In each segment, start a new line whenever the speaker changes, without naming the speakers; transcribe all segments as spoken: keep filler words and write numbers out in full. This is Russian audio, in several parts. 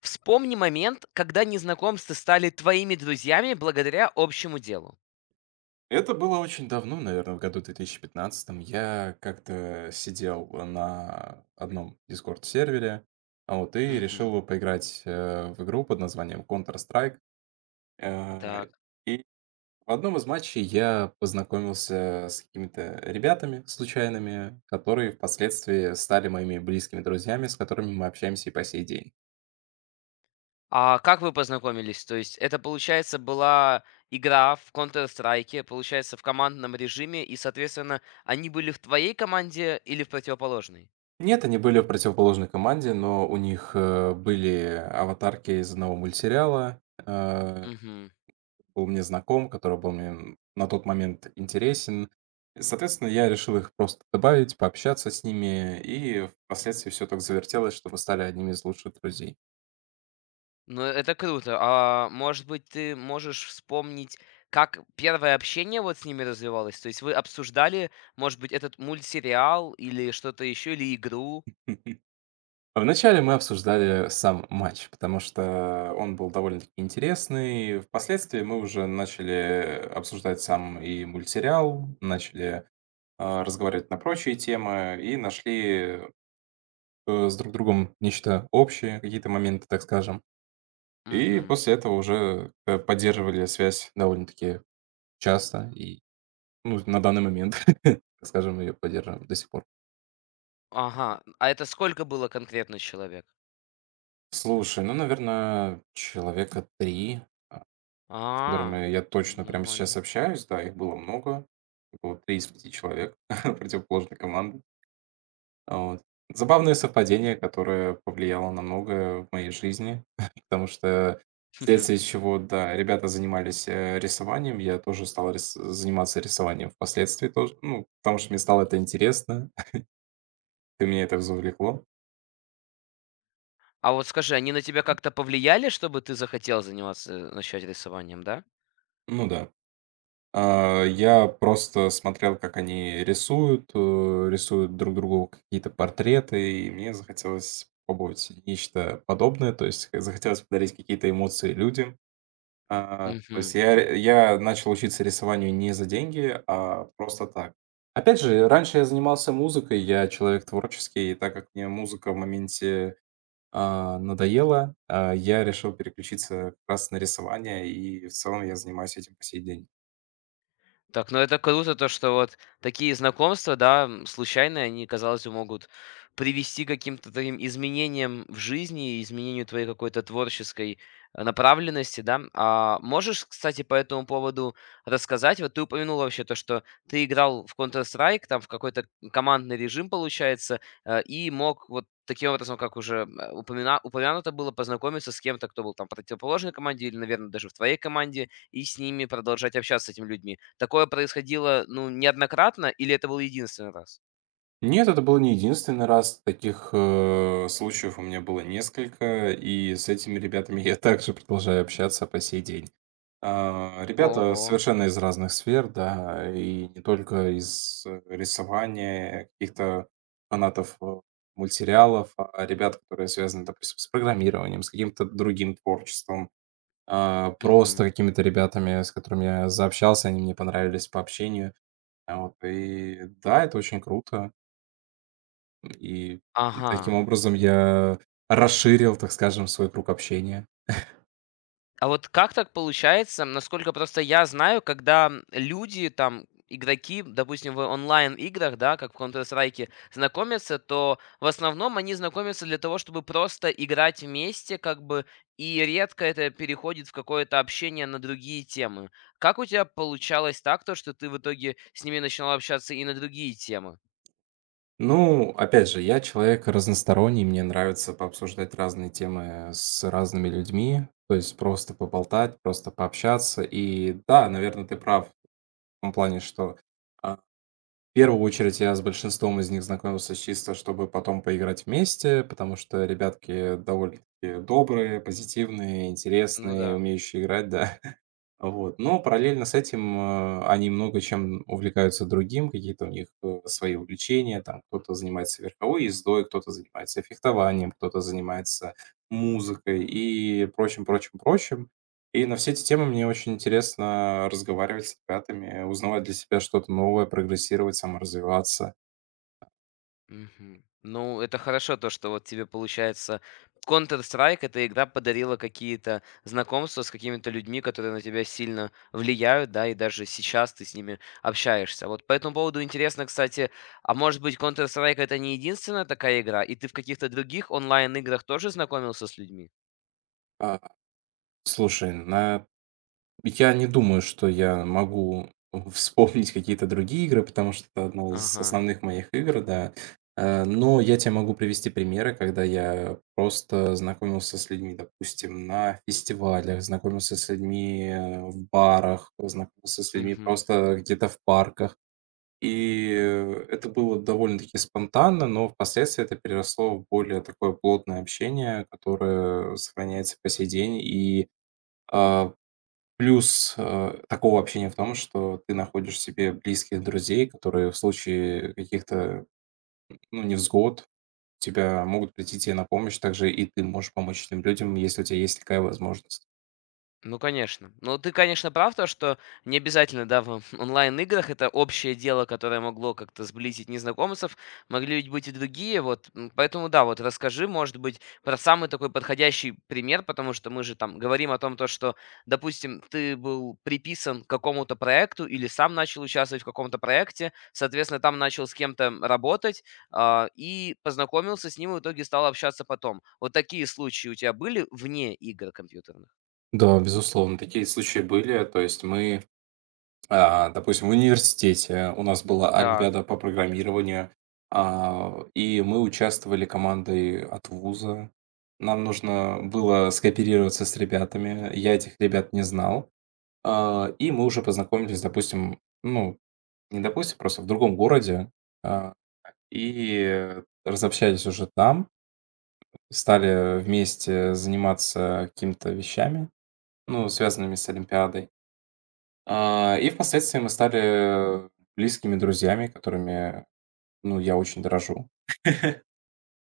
Вспомни момент, когда незнакомцы стали твоими друзьями благодаря общему делу.
Это было очень давно, наверное, в году две тысячи пятнадцатом. Я как-то сидел на одном Discord-сервере, а вот, и
Мгм.
решил поиграть э, в игру под названием Counter-Strike. Э,
Так.
И в одном из матчей я познакомился с какими-то ребятами случайными, которые впоследствии стали моими близкими друзьями, с которыми мы общаемся и по сей день.
А как вы познакомились? То есть это, получается, была игра в Counter-Strike, получается, в командном режиме, и, соответственно, они были в твоей команде или в противоположной?
Нет, они были в противоположной команде, но у них э, были аватарки из одного мультсериала, э,
Мгм.
был мне знаком, который был мне на тот момент интересен. И, Соответственно, я решил их просто добавить, пообщаться с ними, и впоследствии все так завертелось, что мы стали одними из лучших друзей.
Ну, это круто. А может быть, ты можешь вспомнить, как первое общение вот с ними развивалось? То есть вы обсуждали, может быть, этот мультсериал или что-то еще, или игру?
Вначале мы обсуждали сам матч, потому что он был довольно-таки интересный. Впоследствии мы уже начали обсуждать сам и мультсериал, начали а, разговаривать на прочие темы и нашли э, с друг другом нечто общее, какие-то моменты, так скажем. И
Мгм.
после этого уже, э, поддерживали связь довольно-таки часто и, ну, на данный момент, так скажем, ее поддерживаем до сих пор.
Ага, а это сколько было конкретно человек?
Слушай, ну, наверное, человека три, с
А,
которыми я
ну
точно прямо сейчас
нормально.
общаюсь. Да, их было много. Было три из пяти человек противоположной команды. Вот. Забавное совпадение, которое повлияло на многое в моей жизни, потому что вследствие чего, да, ребята занимались, э, рисованием, я тоже стал рис заниматься рисованием впоследствии тоже, ну, потому что мне стало это интересно, и меня это завлекло.
А вот скажи, они на тебя как-то повлияли, чтобы ты захотел заниматься э, начать рисованием, да?
Ну да. А, я просто смотрел, как они рисуют, э, рисуют друг другу какие-то портреты, и мне захотелось попробовать нечто подобное, то есть захотелось подарить какие-то эмоции людям. А, то есть
Мгм.
я ре я начал учиться рисованию не за деньги, а просто так. Опять же, раньше я занимался музыкой, я человек творческий, и так как мне музыка в моменте, а, надоела, а, я решил переключиться как раз на рисование, и в целом я занимаюсь этим по сей день.
Так, ну это круто, то, что вот такие знакомства, да, м, случайные, они, казалось бы, могут привести к каким-то таким изменениям в жизни, изменению твоей какой-то творческой э, направленности, да. А можешь, кстати, по этому поводу рассказать? Вот ты упомянул вообще то, что ты играл в Counter-Strike, там в какой-то командный режим, получается, э, и мог вот таким образом, как уже э, упомина- упомянуто было, познакомиться с кем-то, кто был там в противоположной команде или, наверное, даже в твоей команде и с ними продолжать общаться, с этими людьми. Такое происходило, ну, неоднократно или это был единственный раз?
Нет, это был не единственный раз. Таких, э, случаев у меня было несколько, и с этими ребятами я также продолжаю общаться по сей день. А, ребята
Ого.
совершенно из разных сфер, да, и не только из э, рисования, каких-то фанатов, э, мультсериалов, а а ребят, которые связаны, допустим, с программированием, с каким-то другим творчеством, а,
Мгм.
просто какими-то ребятами, с которыми я заобщался, они мне понравились по общению. А, вот, и да, это очень круто. И
Ага.
таким образом я расширил, так скажем, свой круг общения.
А вот как так получается? Насколько просто я знаю, когда люди, там, игроки, допустим, в онлайн-играх, да, как в Counter-Strike, знакомятся, то в основном они знакомятся для того, чтобы просто играть вместе, как бы, и редко это переходит в какое-то общение на другие темы. Как у тебя получалось так, то, что ты в итоге с ними начинал общаться и на другие темы?
Ну, опять же, я человек разносторонний, мне нравится пообсуждать разные темы с разными людьми, то есть просто поболтать, просто пообщаться. И да, наверное, ты прав в том плане, что а, в первую очередь я с большинством из них знакомился чисто, чтобы потом поиграть вместе, потому что ребятки довольно-таки добрые, позитивные,
Ну
интересные,
да.
умеющие играть, да. Вот. Но параллельно с этим, э, они много чем увлекаются другим, какие-то у них, э, свои увлечения. Там кто-то занимается верховой ездой, кто-то занимается фехтованием, кто-то занимается музыкой и прочим, прочим, прочим. И на все эти темы мне очень интересно разговаривать с ребятами, узнавать для себя что-то новое, прогрессировать, саморазвиваться.
Мгм. Ну, это хорошо, то, что вот тебе получается Counter-Strike, эта игра подарила какие-то знакомства с какими-то людьми, которые на тебя сильно влияют, да, и даже сейчас ты с ними общаешься. Вот по этому поводу интересно, кстати, а может быть Counter-Strike это не единственная такая игра, и ты в каких-то других онлайн-играх тоже знакомился с людьми?
А, слушай, на я не думаю, что я могу вспомнить какие-то другие игры, потому что это одна из
Ага.
основных моих игр, да. Э, но я тебе могу привести примеры, когда я просто знакомился с людьми, допустим, на фестивалях, знакомился с людьми, э, в барах, знакомился с людьми
Мгм.
просто где-то в парках. И, э, это было довольно-таки спонтанно, но впоследствии это переросло в более такое плотное общение, которое сохраняется по сей день. И, а, Плюс, э, такого общения в том, что ты находишь себе близких друзей, которые в случае каких-то, ну, невзгод тебя могут прийти тебе на помощь, также и ты можешь помочь этим людям, если у тебя есть такая возможность.
Ну, конечно. Ну, ты, конечно, прав, то, что не обязательно, да, в онлайн-играх это общее дело, которое могло как-то сблизить незнакомцев, могли ведь быть и другие, вот, м, поэтому, да, вот расскажи, может быть, про самый такой подходящий пример, потому что мы же там говорим о том, то, что, допустим, ты был приписан к какому-то проекту или сам начал участвовать в каком-то проекте, соответственно, там начал с кем-то работать а, и познакомился с ним, и в итоге стал общаться потом. Вот такие случаи у тебя были вне игр компьютерных?
Да, безусловно, такие случаи были. То есть мы, а, допустим, в университете у нас была
Так.
олимпиада по программированию, а, и мы участвовали командой от вуза. Нам нужно было скооперироваться с ребятами. Я этих ребят не знал. А, и мы уже познакомились, допустим, ну, не допустим, просто в другом городе, а, и разобщались уже там, стали вместе заниматься какими-то вещами, ну, связанными с Олимпиадой. А, и впоследствии мы стали близкими друзьями, которыми, ну, я очень дорожу.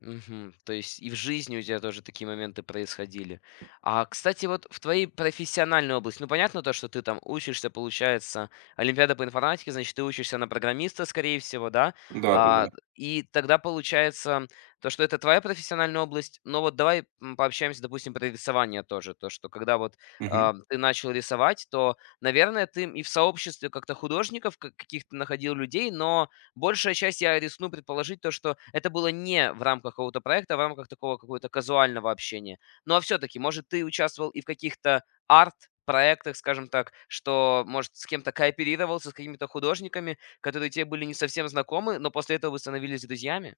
Мгм. То есть и в жизни у тебя тоже такие моменты происходили. А, кстати, вот в твоей профессиональной области, ну, понятно то, что ты там учишься, получается, Олимпиада по информатике, значит, ты учишься на программиста, скорее всего, да? А,
Да-да-да.
и тогда получается то, что это твоя профессиональная область, но вот давай м, пообщаемся, допустим, про рисование тоже, то, что когда вот
Мгм.
а, ты начал рисовать, то, наверное, ты и в сообществе как-то художников ка- каких-то находил людей, но большая часть, я рискну предположить, то, что это было не в рамках какого-то проекта, а в рамках такого какого-то казуального общения. Ну, а все-таки, может, ты участвовал и в каких-то арт-проектах, скажем так, что, может, с кем-то кооперировался, с какими-то художниками, которые тебе были не совсем знакомы, но после этого вы становились друзьями?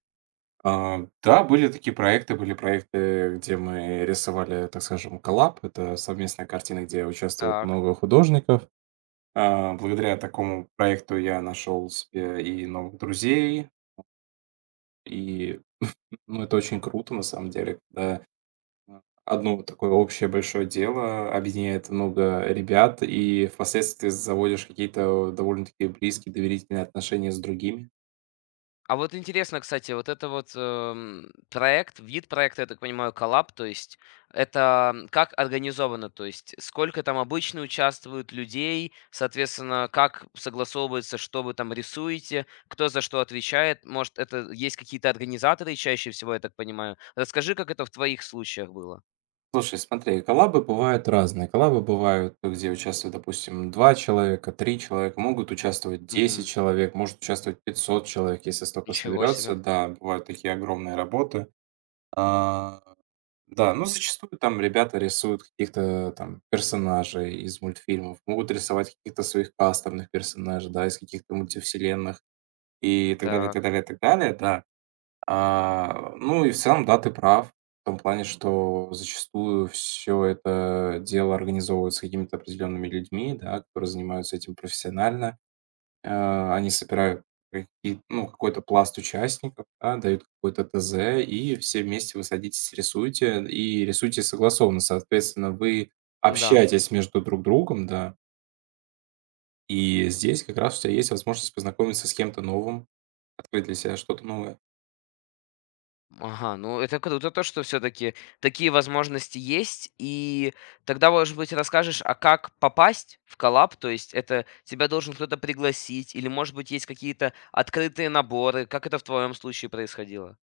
А, да, были такие проекты. Были проекты, где мы рисовали, так скажем, коллаб. Это совместная картина, где участвует
Так.
много художников. А, благодаря такому проекту я нашел себе и новых друзей, и, ну, это очень круто, на самом деле, когда, а, одно вот такое общее большое дело объединяет много ребят, и впоследствии заводишь какие-то довольно-таки близкие, доверительные отношения с другими.
А вот интересно, кстати, вот это вот, эм, проект, вид проекта, я так понимаю, коллаб, то есть это, м, как организовано? То есть сколько там обычно участвуют людей, соответственно, как согласовывается, что вы там рисуете, кто за что отвечает? Может, это есть какие-то организаторы чаще всего, я так понимаю? Расскажи, как это в твоих случаях было.
Слушай, смотри, коллабы бывают разные. Коллабы бывают, где участвуют, допустим, два человека, три человека, могут участвовать десять
Угу.
человек, может участвовать пятьсот человек, если столько
Ничего
соберется.
себе.
Да, бывают такие огромные работы. А, да, ну, зачастую там ребята рисуют каких-то там персонажей из мультфильмов, могут рисовать каких-то своих кастомных персонажей, да, из каких-то мультивселенных и так далее,
Так,
так далее, так далее, да. А, ну и в целом, да, ты прав в том плане, что зачастую все это дело организовывается какими-то определенными людьми, да, которые занимаются этим профессионально. Э, они собирают какие ну, какой-то пласт участников, да, дают какое-то тэ зэ, и все вместе вы садитесь, рисуете, и рисуете согласованно. Соответственно, вы
ну да.
общаетесь между друг другом, да, и здесь как раз у тебя есть возможность познакомиться с кем-то новым, открыть для себя что-то новое.
Ага, ну это круто то, что все-таки такие возможности есть, и тогда, может быть, расскажешь, а как попасть в коллаб, то есть это тебя должен кто-то пригласить, или, может быть, есть какие-то открытые наборы, как это в твоем случае происходило?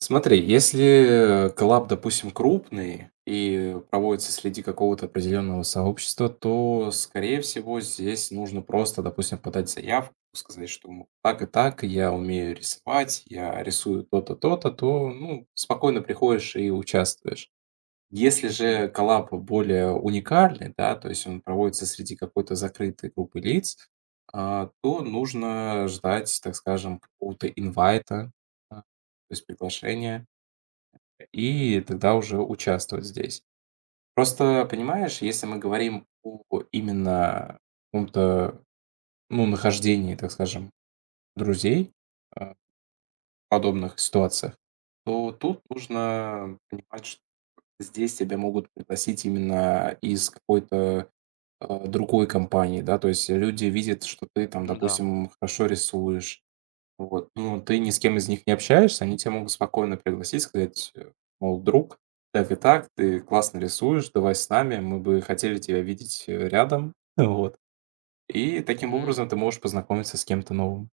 Смотри, если коллаб, допустим, крупный и проводится среди какого-то определенного сообщества, то, скорее всего, здесь нужно просто, допустим, подать заявку, сказать, что, ну, так и так, я умею рисовать, я рисую то-то, то-то, то, ну, спокойно приходишь и участвуешь. Если
Угу.
же коллаб более уникальный, да, то есть он проводится среди какой-то закрытой группы лиц, а, то нужно ждать, так скажем, какого-то инвайта, а, то есть приглашения, и тогда уже участвовать здесь. Просто, понимаешь, если мы говорим о именно каком-то, ну, нахождении, так скажем, друзей, а, в подобных ситуациях, то тут нужно понимать, что здесь тебя могут пригласить именно из какой-то, а, другой компании, да. То есть люди видят, что ты там,
Ну да.
допустим, хорошо рисуешь. Вот, ну, ты ни с кем из них не общаешься, они тебя могут спокойно пригласить, сказать, э, мол: "Друг, так и так, ты классно рисуешь, давай с нами, мы бы хотели тебя видеть, э, рядом". Вот. И таким образом ты можешь познакомиться с кем-то новым.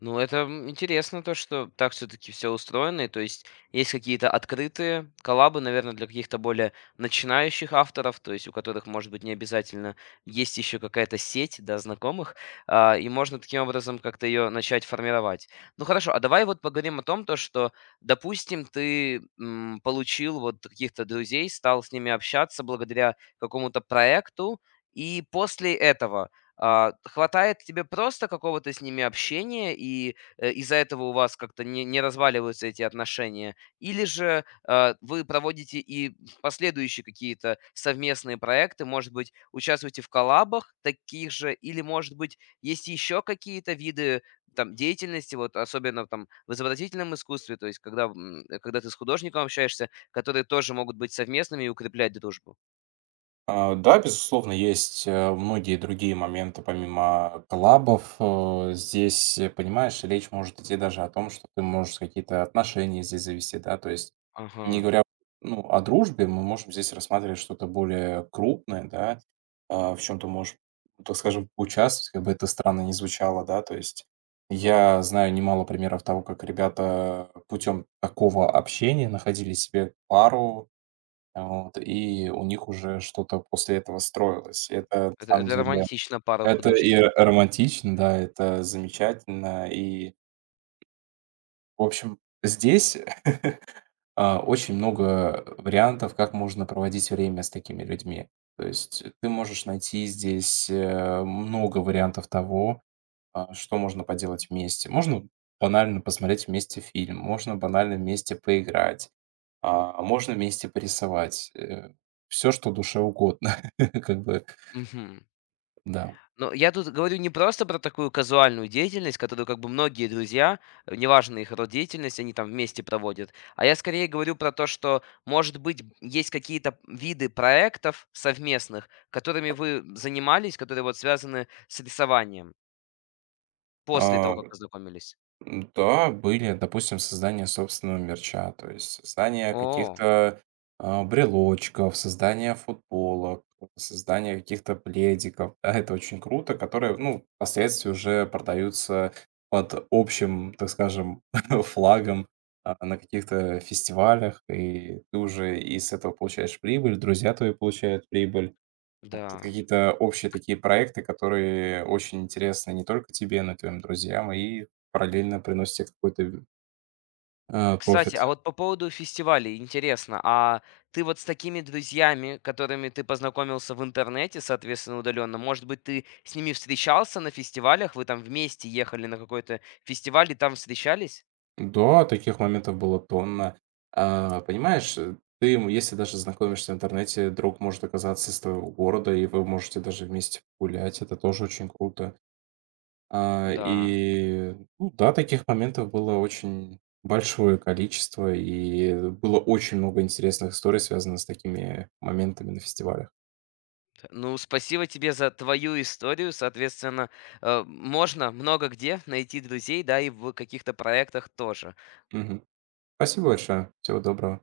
Ну, это м, интересно, то, что так все-таки все устроено. и То есть есть какие-то открытые коллабы, наверное, для каких-то более начинающих авторов, то есть у которых, может быть, не обязательно есть еще какая-то сеть, да, знакомых, а, и можно таким образом как-то ее начать формировать. Ну хорошо, а давай вот поговорим о том, то, что, допустим, ты м, получил вот каких-то друзей, стал с ними общаться благодаря какому-то проекту, и после этого а, хватает тебе просто какого-то с ними общения, и, э, из-за этого у вас как-то не не разваливаются эти отношения? Или же, а, вы проводите и последующие какие-то совместные проекты, может быть, участвуете в коллабах таких же, или, может быть, есть еще какие-то виды, там, деятельности, вот особенно там в изобразительном искусстве, то есть когда, м, э, когда ты с художником общаешься, которые тоже могут быть совместными и укреплять дружбу?
А, да, безусловно, есть, э, многие другие моменты помимо коллабов. Э, здесь, э, понимаешь, речь может идти даже о том, что ты можешь какие-то отношения здесь завести, да. То есть,
Ага,
не говоря, ну, о дружбе, мы можем здесь рассматривать что-то более крупное, да. А, в чем ты можешь, ну, так скажем, участвовать, как бы это странно не звучало, да. То есть я знаю немало примеров того, как ребята путем такого общения находили себе пару. Вот, и у них уже что-то после этого строилось. Это на
это
самом
это
деле
романтично, пара
это и
художников.
р- романтично, да, это замечательно. И, в общем, здесь а, очень много вариантов, как можно проводить время с такими людьми. То есть ты можешь найти здесь э, много вариантов того, а, что можно поделать вместе. Можно банально посмотреть вместе фильм, можно банально вместе поиграть. А можно вместе порисовать, все, что душе угодно, как бы,
Мгм.
да.
Ну, я тут говорю не просто про такую казуальную деятельность, которую как бы многие друзья, э, неважно их род деятельности, они там вместе проводят, а я скорее говорю про то, что, может быть, есть какие-то виды проектов совместных, которыми вы занимались, которые вот связаны с рисованием после
А,
того, как познакомились.
м, да, были, допустим, создание собственного мерча, то есть создание
О,
каких-то, а, брелочков, создание футболок, создание каких-то пледиков. Да, это очень круто, которые, ну, впоследствии уже продаются под общим, так скажем, флагом, а, на каких-то фестивалях, и ты уже и с этого получаешь прибыль, друзья твои получают прибыль. Вот это
да.
какие-то общие такие проекты, которые очень интересны не только тебе, но и твоим друзьям, и параллельно приносят те какой-то, э,
Кстати,
профит.
а вот по поводу фестивалей интересно, а ты вот с такими друзьями, которыми ты познакомился в интернете, соответственно, удаленно, может быть, ты с ними встречался на фестивалях, вы там вместе ехали на какой-то фестиваль и там встречались?
Да, таких моментов было тонна. А, понимаешь, э, ты, м, если даже знакомишься в интернете, друг может оказаться из твоего города, и вы можете даже вместе погулять. Это тоже очень круто. А,
Да.
и, ну да, таких моментов было очень большое количество, и было очень много интересных историй, связанных с такими моментами на фестивале.
Т- Ну, спасибо тебе за твою историю. Соответственно, э, можно много где найти друзей, да, и в каких-то проектах тоже.
Мгм. Спасибо большое. Всего доброго.